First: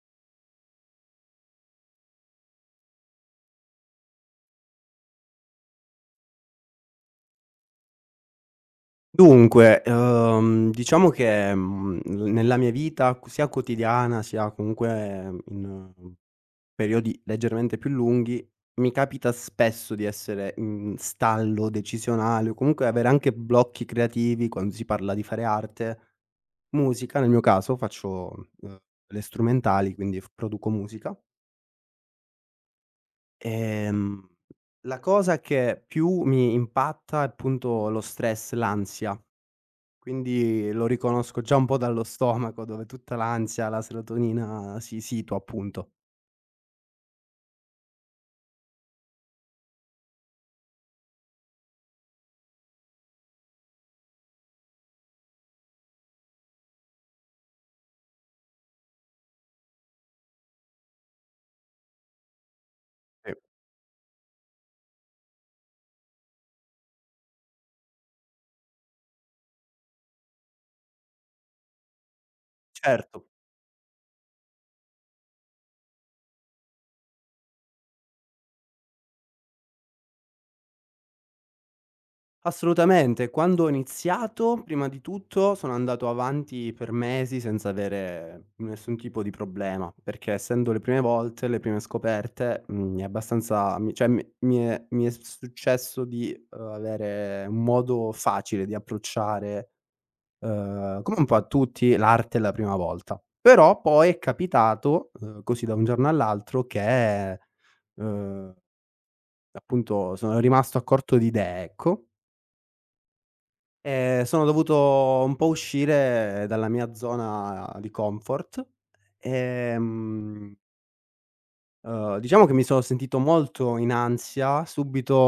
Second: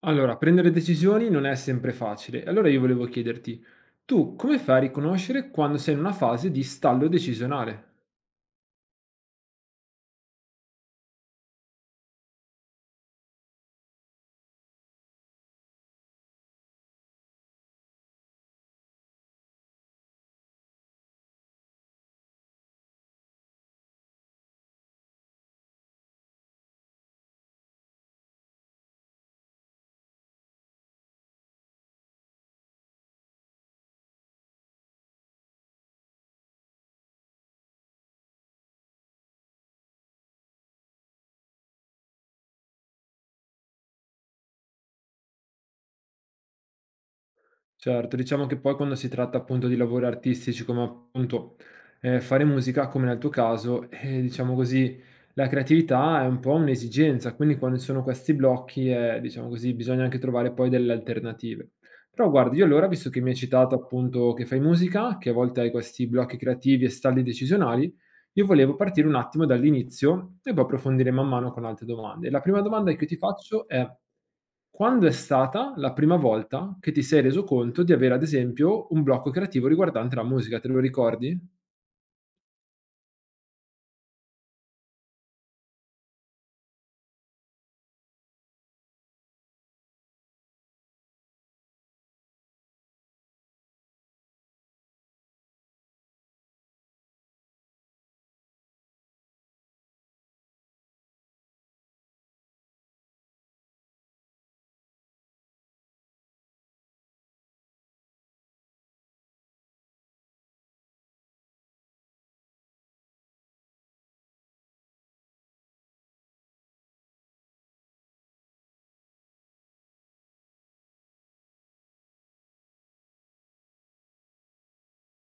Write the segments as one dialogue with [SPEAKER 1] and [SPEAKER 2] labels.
[SPEAKER 1] Allora, prendere decisioni non è sempre facile. Allora io volevo chiederti, tu come fai a riconoscere quando sei in una fase di stallo decisionale?
[SPEAKER 2] Dunque, diciamo che, l nella mia vita q sia quotidiana, sia comunque in ehm, periodi leggermente più lunghi, mi capita spesso di essere in stallo decisionale o comunque avere anche blocchi creativi quando si parla di fare arte, musica, nel mio caso faccio, le strumentali, quindi f produco musica. Ehm, la cosa che più mi impatta è appunto lo stress, l'ansia. Quindi lo riconosco già un po' dallo stomaco, dove tutta l'ansia, la serotonina si situa appunto.
[SPEAKER 1] Certo, diciamo che poi quando si tratta appunto di lavori artistici come appunto fare musica, come nel tuo caso, diciamo così, la creatività è un po' un'esigenza, quindi quando ci sono questi blocchi, diciamo così, bisogna anche trovare poi delle alternative. Però guardi, io allora, visto che mi
[SPEAKER 2] Sì.
[SPEAKER 1] hai citato appunto che fai musica, che a volte hai questi blocchi creativi e stalli decisionali, io volevo partire un attimo dall'inizio e poi approfondire man mano con altre domande. La prima domanda che ti
[SPEAKER 2] Certo,
[SPEAKER 1] faccio è: quando è stata la prima volta che ti sei reso conto di avere, ad esempio, un blocco creativo riguardante la musica? Te lo ricordi?
[SPEAKER 2] assolutamente. Quando ho iniziato, prima di tutto, sono andato avanti per mesi senza avere nessun tipo di problema, perché essendo le prime volte, le prime scoperte, è abbastanza mi cioè mi mi è successo di, avere un modo facile di approcciare. Come un po' a tutti, l'arte è la prima volta. Però poi è capitato, così da un giorno all'altro che, uhm, appunto sono rimasto a corto di idee, ecco, e sono dovuto un po' uscire dalla mia zona di comfort. Ehm, diciamo che mi sono sentito molto in ansia, subito,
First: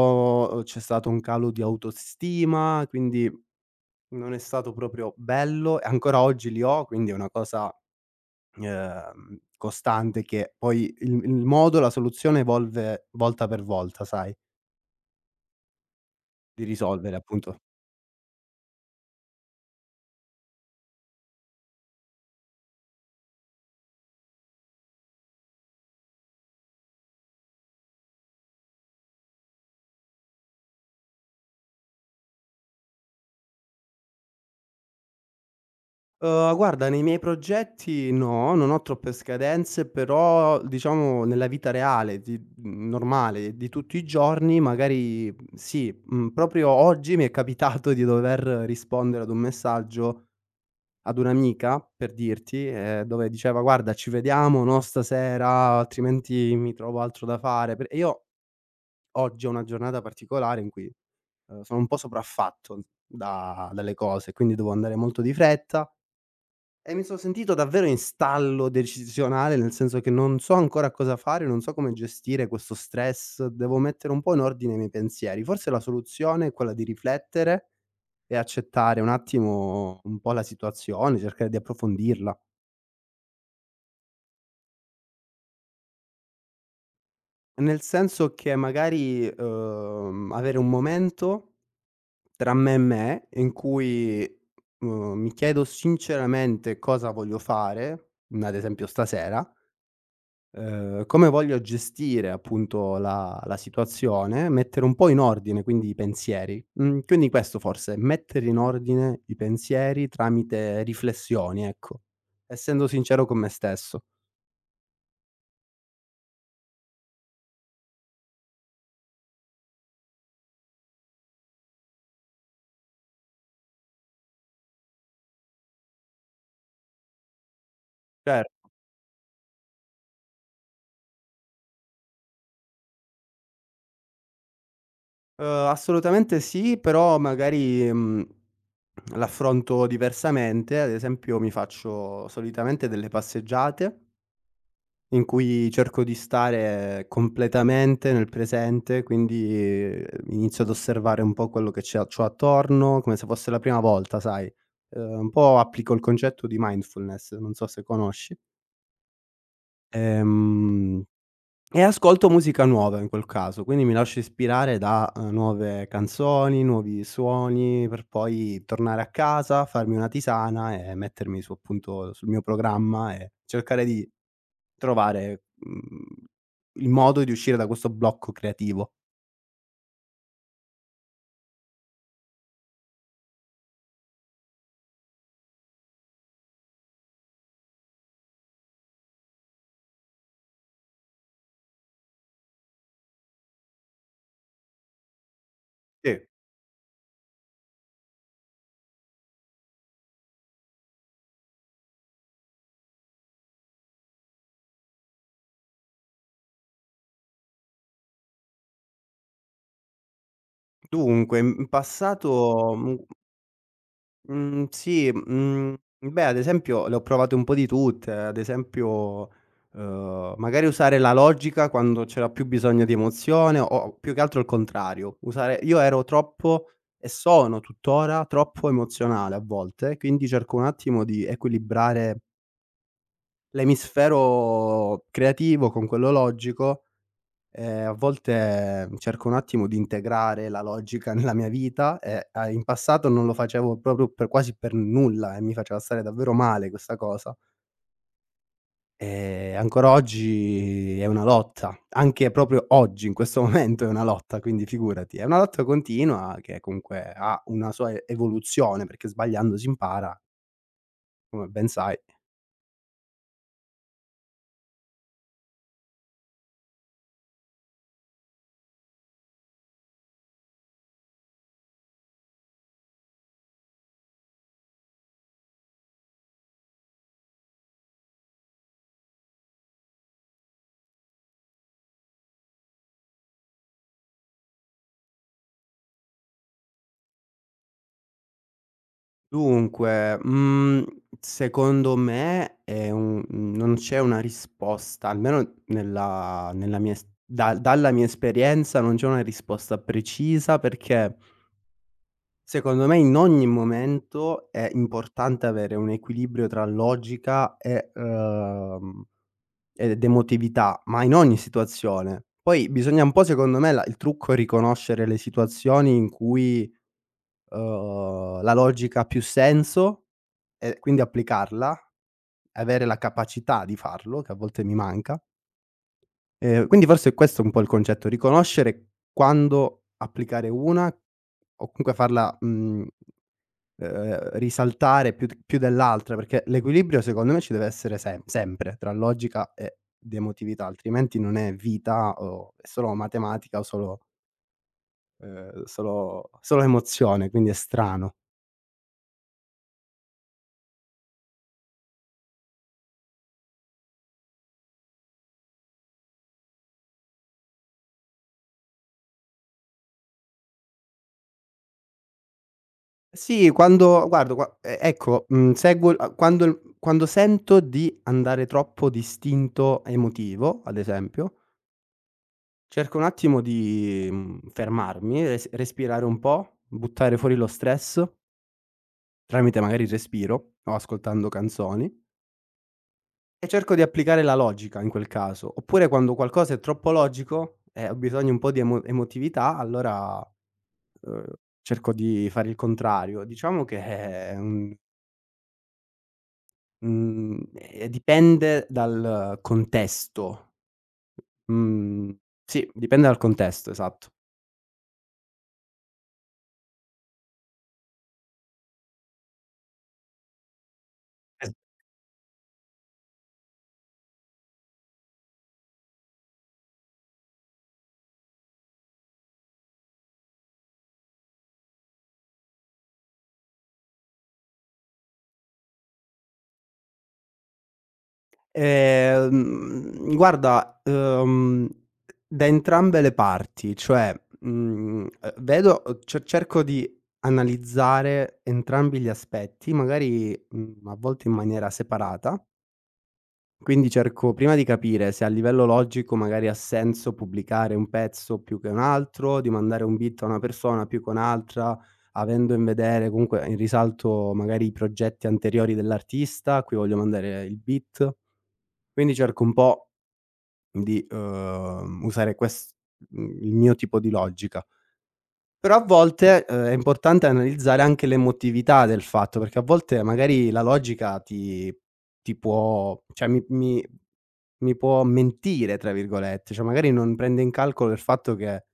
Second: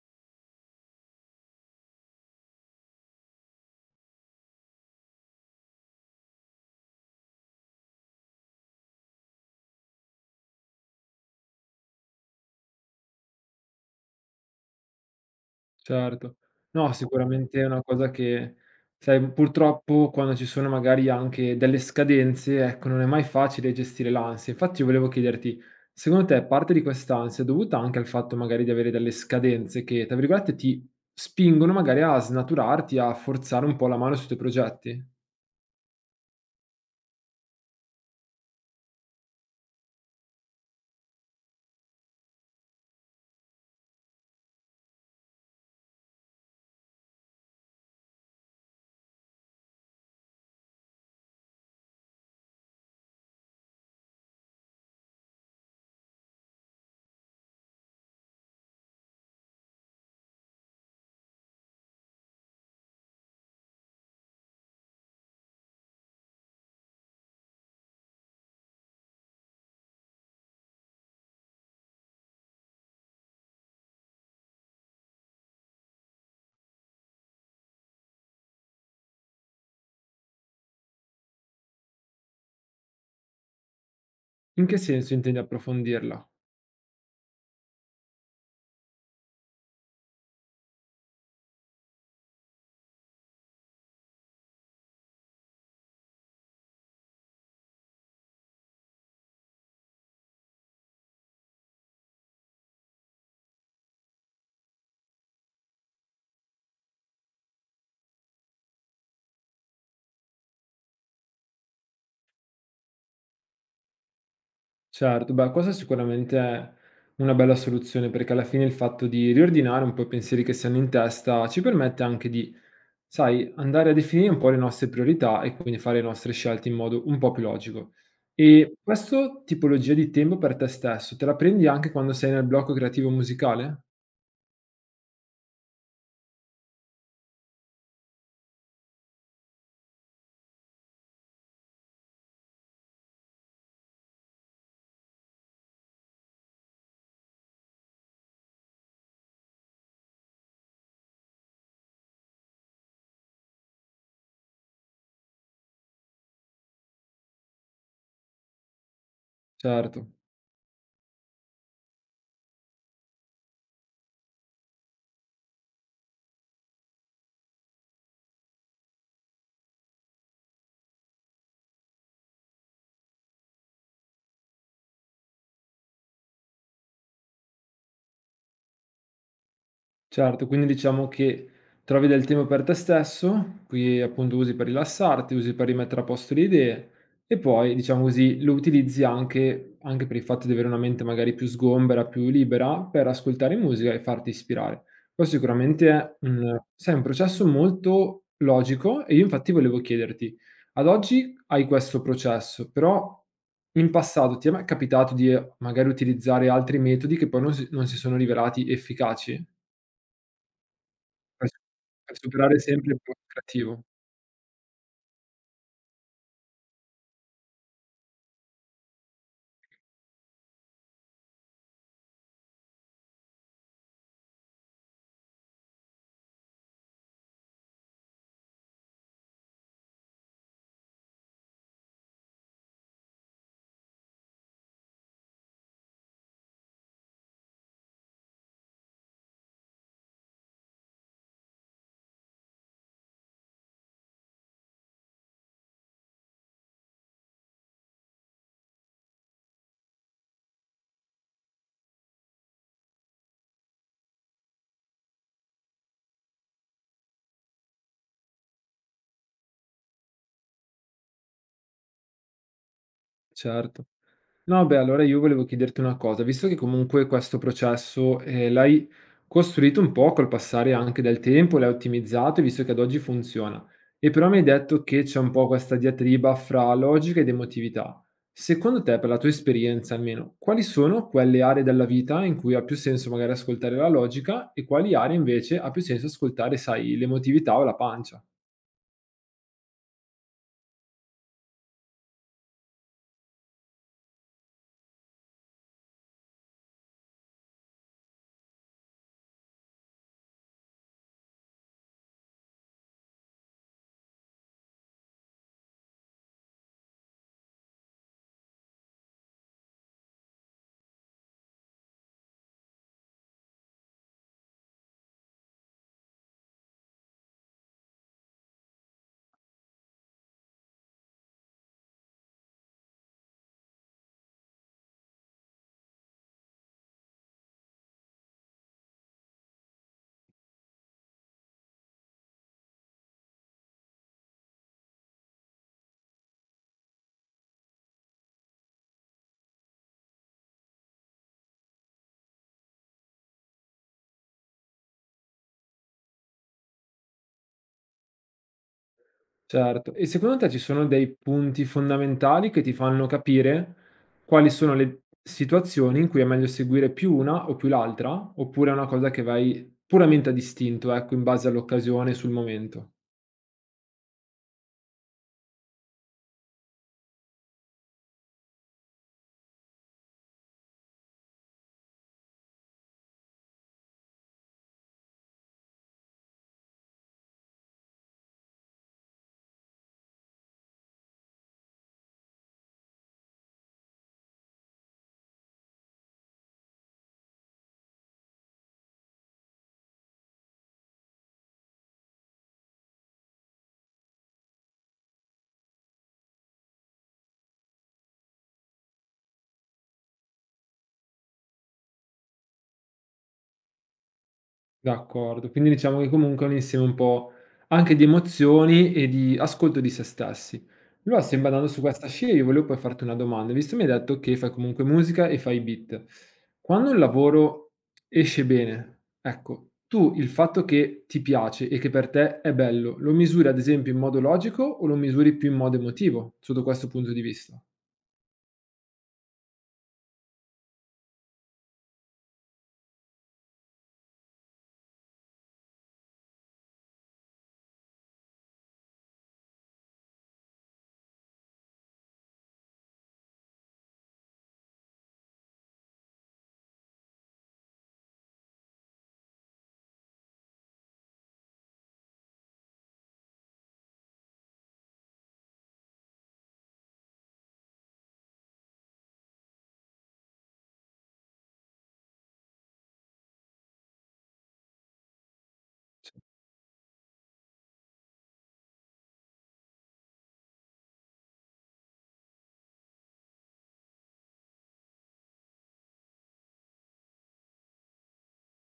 [SPEAKER 2] c'è stato un calo di autostima, quindi non è stato proprio bello e ancora oggi li ho, quindi è una cosa costante che poi il modo, la soluzione evolve volta per volta, sai,
[SPEAKER 1] Certo.
[SPEAKER 2] di
[SPEAKER 1] No,
[SPEAKER 2] risolvere appunto.
[SPEAKER 1] sicuramente è una cosa che, sai, purtroppo quando ci sono magari anche delle scadenze, ecco, non è mai facile gestire l'ansia. Infatti io volevo chiederti, secondo te parte di quest'ansia è dovuta anche al fatto magari di avere delle scadenze che, tra virgolette, ti spingono magari a snaturarti, a forzare un po' la mano sui tuoi progetti?
[SPEAKER 2] Guarda, nei miei progetti no, non ho troppe scadenze, però diciamo nella vita reale di normale di tutti i giorni magari, sì, proprio oggi mi è capitato di dover rispondere ad un messaggio ad un'amica, per dirti, dove diceva: "Guarda ci vediamo, no, stasera, altrimenti mi trovo altro da fare", per e io oggi è una giornata particolare in cui, sono un po' sopraffatto da dalle cose, quindi devo andare molto di fretta e mi sono sentito davvero in stallo decisionale, nel senso che non so ancora cosa fare, non so come gestire questo stress, devo mettere un po' in ordine i miei pensieri. Forse la soluzione è quella di riflettere e accettare un attimo un po' la situazione, cercare di approfondirla.
[SPEAKER 1] In che senso intendi approfondirla?
[SPEAKER 2] Nel senso che magari, avere un momento tra me e me, in cui, mi chiedo sinceramente cosa voglio fare, ad esempio stasera, come voglio gestire appunto la situazione, mettere un po' in ordine quindi i pensieri. Mhmm, quindi questo forse, mettere in ordine i pensieri tramite riflessioni, ecco. Essendo sincero con me stesso.
[SPEAKER 1] Certo, beh, questa sicuramente è una bella soluzione perché alla fine il fatto di riordinare un po' i pensieri che si hanno in testa ci permette anche di, sai, andare a definire un po' le nostre priorità e quindi fare le nostre scelte in modo un po' più logico.
[SPEAKER 2] Cer
[SPEAKER 1] E questa tipologia di tempo per te stesso, te la prendi anche quando sei nel blocco creativo musicale?
[SPEAKER 2] Assolutamente sì, però magari, l'affronto diversamente. Ad esempio, mi faccio solitamente delle passeggiate in cui cerco di stare completamente nel presente, quindi, ehm, inizio ad osservare un po' quello che c'ho attorno, come se fosse la prima volta, sai. Un po' applico il concetto di mindfulness, non so se conosci.
[SPEAKER 1] Certo.
[SPEAKER 2] Ehm e ascolto musica nuova in quel caso, quindi mi lascio ispirare da, nuove canzoni, nuovi suoni, per poi tornare a casa, farmi una tisana e mettermi su appunto sul mio programma e cercare di trovare, il modo di uscire da questo blocco creativo.
[SPEAKER 1] Certo, quindi diciamo che trovi del tempo per te stesso, qui appunto usi per rilassarti, usi per rimettere a posto le idee e poi diciamo così lo utilizzi anche, anche per il fatto di avere una mente magari più sgombera, più libera, per ascoltare musica e farti ispirare. Questo sicuramente è
[SPEAKER 2] Sì.
[SPEAKER 1] un, sai, un processo molto logico e io infatti volevo chiederti, ad oggi hai questo processo, però in passato ti è mai capitato di magari utilizzare altri metodi che poi non si sono rivelati efficaci?
[SPEAKER 2] Tu, comunque,
[SPEAKER 1] Per su
[SPEAKER 2] in
[SPEAKER 1] per superare
[SPEAKER 2] passato,
[SPEAKER 1] sempre il creativo,
[SPEAKER 2] Mhmm, sì, beh, ad esempio le ho provate un po' di tutte, ad esempio, magari usare la logica quando c'era più bisogno di emozione o più che altro il contrario, usare io ero troppo e sono tuttora troppo emozionale a volte, quindi cerco un attimo di equilibrare l'emisfero creativo con quello logico. A volte cerco un attimo di integrare la logica nella mia vita e, in passato non lo facevo proprio per quasi per nulla e mi faceva stare davvero male questa cosa. Ancora oggi è una lotta, anche proprio oggi, in questo momento è una lotta, quindi figurati. È una lotta continua che comunque ha una sua evoluzione, perché sbagliando si impara, come ben sai.
[SPEAKER 1] certo. No, beh, allora io volevo chiederti una cosa, visto che comunque questo processo, l'hai costruito un po' col passare anche del tempo, l'hai ottimizzato e visto che ad oggi funziona. E però mi hai detto che c'è un po' questa diatriba fra logica ed emotività. Secondo te, per la tua esperienza almeno, quali sono quelle aree della vita in cui ha più senso magari ascoltare la logica e quali aree invece ha più senso ascoltare, sai, l'emotività o la pancia?
[SPEAKER 2] Dunque, secondo me è un non c'è una risposta, almeno nella nella mia es da dalla mia esperienza non c'è una risposta precisa, perché, secondo me, in ogni momento è importante avere un equilibrio tra logica e ed emotività, ma in ogni situazione. Poi bisogna un po', secondo me, la il trucco è riconoscere le situazioni in cui, la logica ha più senso e quindi applicarla, avere la capacità di farlo, che a volte mi manca. Quindi forse questo è un po' il concetto, riconoscere quando applicare una o comunque farla, risaltare più dell'altra, perché l'equilibrio secondo me ci deve essere sempre tra logica ed emotività, altrimenti non è vita, o è solo matematica o solo solo emozione, quindi è strano.
[SPEAKER 1] Certo. E secondo te ci sono dei punti fondamentali che ti fanno capire quali sono le situazioni in cui è meglio seguire più una o più l'altra? Oppure è una cosa che vai puramente a distinto, ecco, in base all'occasione, e sul momento?
[SPEAKER 2] Sì, quando guardo qua e ecco, seguo a quando il quando sento di andare troppo d'istinto emotivo, ad esempio, cerco un attimo di, fermarmi, respirare un po', buttare fuori lo stress, tramite magari il respiro o ascoltando canzoni, e cerco di applicare la logica in quel caso. Oppure quando qualcosa è troppo logico e ho bisogno un po' di emotività, allora, uhm, cerco di fare il contrario. Diciamo che è un Mhmm, dipende dal contesto. Mhmm, sì, dipende dal contesto, esatto.
[SPEAKER 1] D'accordo, quindi diciamo che comunque è un insieme un po' anche di emozioni e di ascolto di se stessi. Allora, sempre
[SPEAKER 2] Es
[SPEAKER 1] andando su questa scia, io volevo poi farti una domanda, visto mi hai detto che fai comunque musica e fai beat. Quando un lavoro esce bene, ecco, tu il fatto che ti piace e che per te è bello, lo misuri ad esempio in modo logico o lo misuri più in modo emotivo, sotto questo punto di vista?
[SPEAKER 2] Guarda, da entrambe le parti, cioè, vedo ce cerco di analizzare entrambi gli aspetti, magari, a volte in maniera separata. Quindi cerco prima di capire se a livello logico magari ha senso pubblicare un pezzo più che un altro, di mandare un beat a una persona più che un'altra, avendo in vedere comunque in risalto magari i progetti anteriori dell'artista a cui voglio mandare il beat. Quindi cerco un po' di, usare il mio tipo di logica. Però a volte, è importante analizzare anche l'emotività del fatto, perché a volte magari la logica ti può, cioè mi può "mentire" tra virgolette, cioè magari non prende in calcolo il fatto che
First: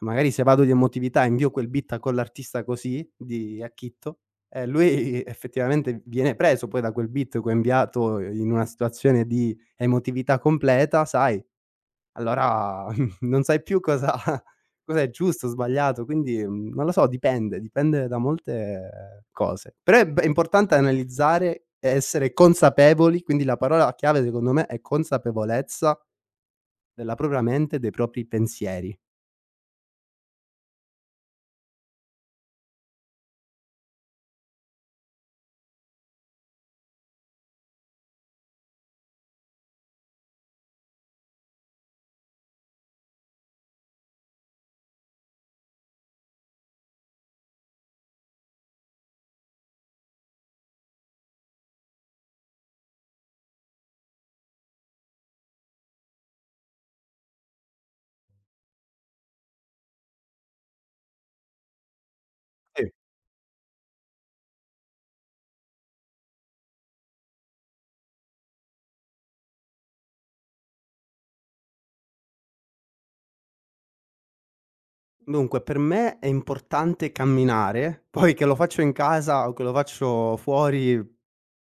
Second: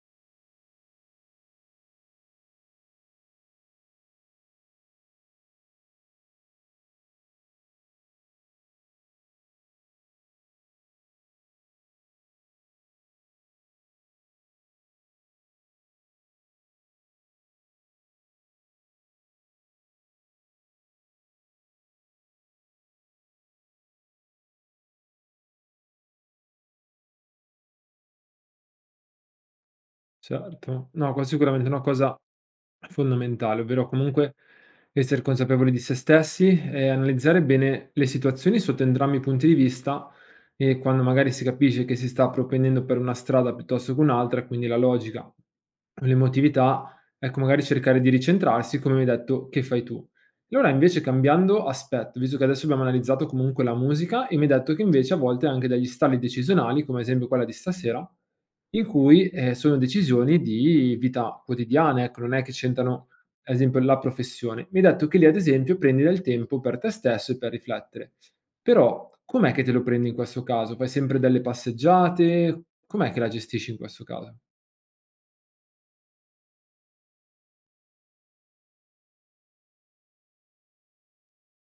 [SPEAKER 2] magari se vado di emotività e invio quel beat a quell'artista così, di a chitto, lui effettivamente viene preso poi da quel beat che ho inviato in una situazione di emotività completa, sai, allora non sai più cosa cosa è giusto, o sbagliato, quindi, non lo so, dipende, dipende da molte cose. Però è importante analizzare e essere consapevoli, quindi la parola chiave secondo me è consapevolezza della propria mente e dei propri pensieri.
[SPEAKER 1] Certo. No, qua sicuramente è una cosa fondamentale, ovvero comunque esser consapevoli di se stessi e analizzare bene le situazioni sotto entrambi i punti di vista e quando magari si capisce che si sta propendendo per una strada piuttosto che un'altra, e quindi la logica o l'emotività, ecco magari cercare di ricentrarsi, come mi hai detto che fai tu. Allora invece cambiando aspetto, visto che adesso abbiamo analizzato comunque la musica e mi hai detto che invece a volte anche dagli stalli decisionali, come ad esempio quella di stasera in cui, sono decisioni di vita quotidiana, ecco, non è che
[SPEAKER 2] Sì.
[SPEAKER 1] c'entrano, ad esempio, la professione. Mi hai detto che lì, ad esempio, prendi del tempo per te stesso e per riflettere. Però com'è che te lo prendi in questo caso? Fai sempre delle passeggiate? Com'è che la gestisci in questo caso?
[SPEAKER 2] Dunque, per me è importante camminare, poi che lo faccio in casa o che lo faccio fuori,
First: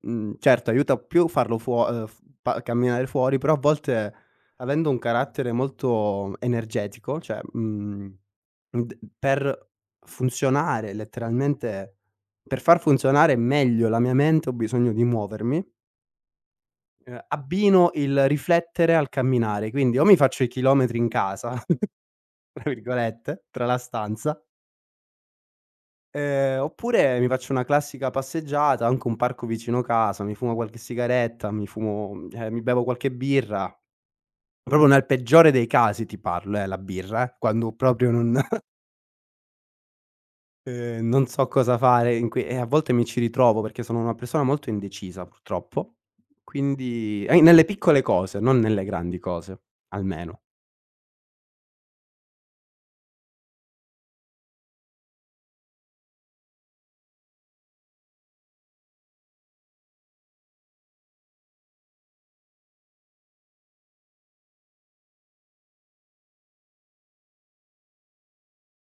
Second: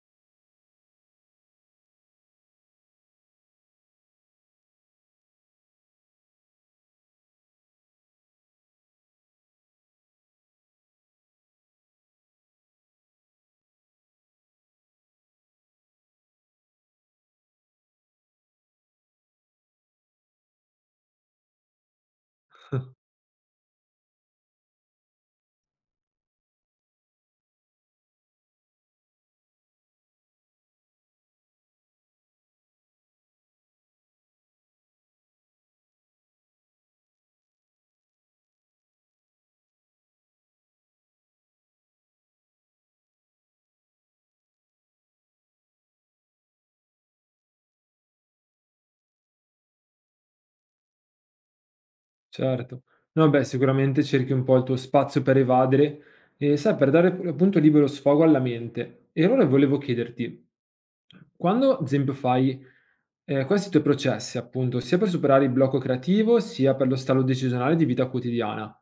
[SPEAKER 2] certo aiuta più farlo fuo f pa camminare fuori, però a volte avendo un carattere molto energetico, cioè, mhmm, d per funzionare letteralmente, per far funzionare meglio la mia mente ho bisogno di muovermi, abbino il riflettere al camminare, quindi o mi faccio i chilometri in casa, tra virgolette, tra la stanza, oppure mi faccio una classica passeggiata, anche un parco vicino casa, mi fumo qualche sigaretta, mi fumo cioè mi bevo qualche birra. Proprio nel peggiore dei casi ti parlo, la birra, quando proprio non non so cosa fare in que e a volte mi ci ritrovo perché sono una persona molto indecisa purtroppo, quindi nelle piccole cose, non nelle grandi cose, almeno.
[SPEAKER 1] Certo. No, beh, sicuramente cerchi un po' il tuo spazio per evadere e, sai, per dare appunto libero sfogo alla mente. E allora volevo chiederti, quando, ad esempio, fai questi tuoi processi, appunto, sia per superare il blocco creativo, sia per lo stallo decisionale di vita quotidiana,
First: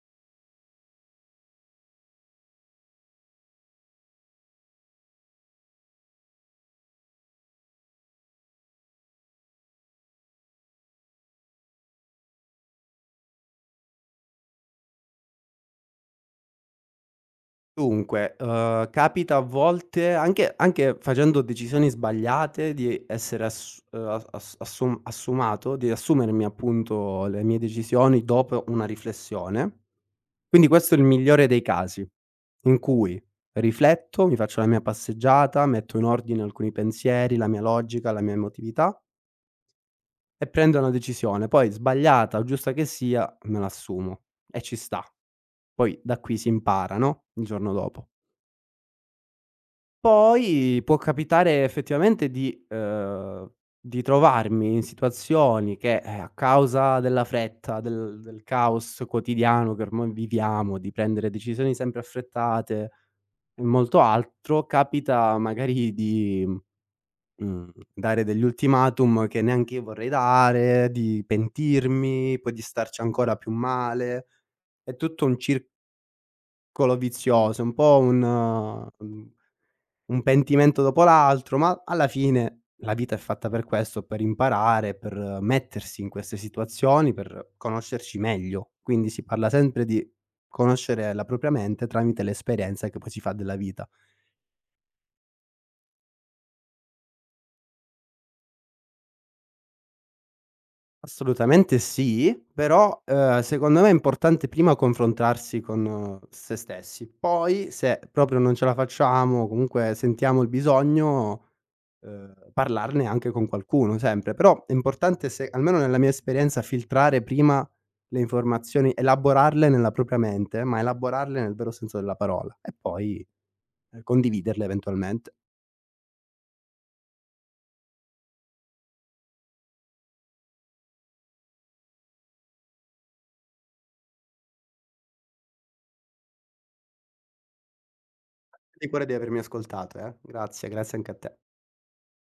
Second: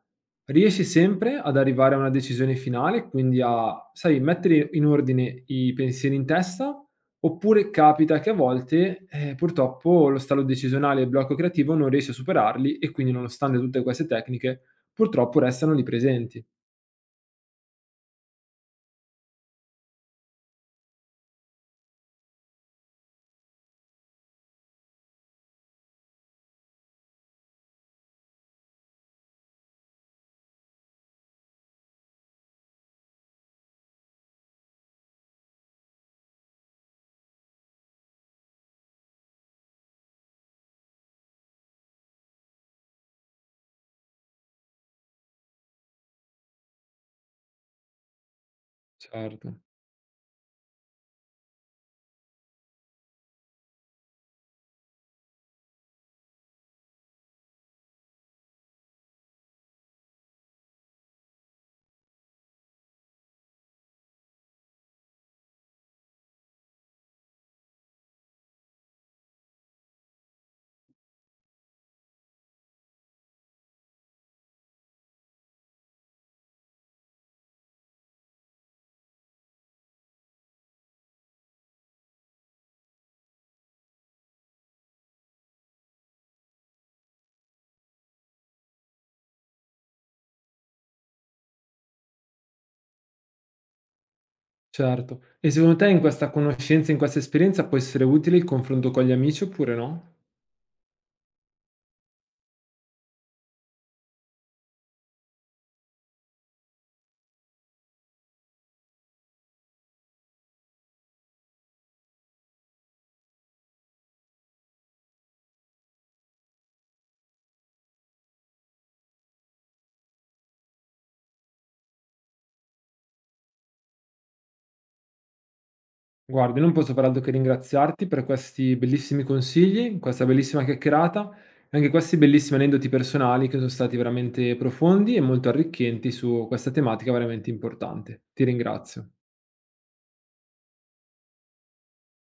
[SPEAKER 1] riesci sempre ad arrivare a una decisione finale, quindi a, sai, mettere in ordine i pensieri in testa? Oppure capita che a volte, purtroppo lo stallo decisionale e il blocco creativo non riesci a superarli e quindi nonostante tutte queste tecniche, purtroppo restano lì presenti.
[SPEAKER 2] Dunque, capita a volte anche facendo decisioni sbagliate di essere assumato di assumermi appunto le mie decisioni dopo una riflessione. Quindi questo è il migliore dei casi, in cui rifletto, mi faccio la mia passeggiata, metto in ordine alcuni pensieri, la mia logica, la mia emotività e prendo una decisione. Poi sbagliata o giusta che sia, me l'assumo e ci sta. Poi da qui si impara, no, il giorno dopo.
[SPEAKER 1] Certo.
[SPEAKER 2] Poi può capitare effettivamente di trovarmi in situazioni che, a causa della fretta, del caos quotidiano che ormai viviamo, di prendere decisioni sempre affrettate e molto altro, capita magari di, mhmm, dare degli ultimatum che neanche io vorrei dare, di pentirmi, poi di starci ancora più male. È tutto un circolo vizioso, un po' un mhmm un pentimento dopo l'altro, ma alla fine la vita è fatta per questo, per imparare, per mettersi in queste situazioni, per conoscerci meglio. Quindi si parla sempre di conoscere la propria mente tramite l'esperienza che poi si fa della vita.
[SPEAKER 1] Certo. E secondo te in questa conoscenza, in questa esperienza può essere utile il confronto con gli amici oppure no?
[SPEAKER 2] Assolutamente sì, però, secondo me è importante prima confrontarsi con se stessi. Poi se proprio non ce la facciamo, comunque sentiamo il bisogno, parlarne anche con qualcuno sempre. Però è importante, se almeno nella mia esperienza, filtrare prima le informazioni, elaborarle nella propria mente, ma elaborarle nel vero senso della parola e poi, condividerle eventualmente.
[SPEAKER 1] Guardi, non posso far altro che ringraziarti per questi bellissimi consigli, questa bellissima chiacchierata e anche questi bellissimi aneddoti personali che son stati veramente profondi e molto arricchenti su questa tematica veramente importante. Ti
[SPEAKER 2] Di cuore
[SPEAKER 1] ringrazio.
[SPEAKER 2] di avermi ascoltato, eh. Grazie, grazie anche a te.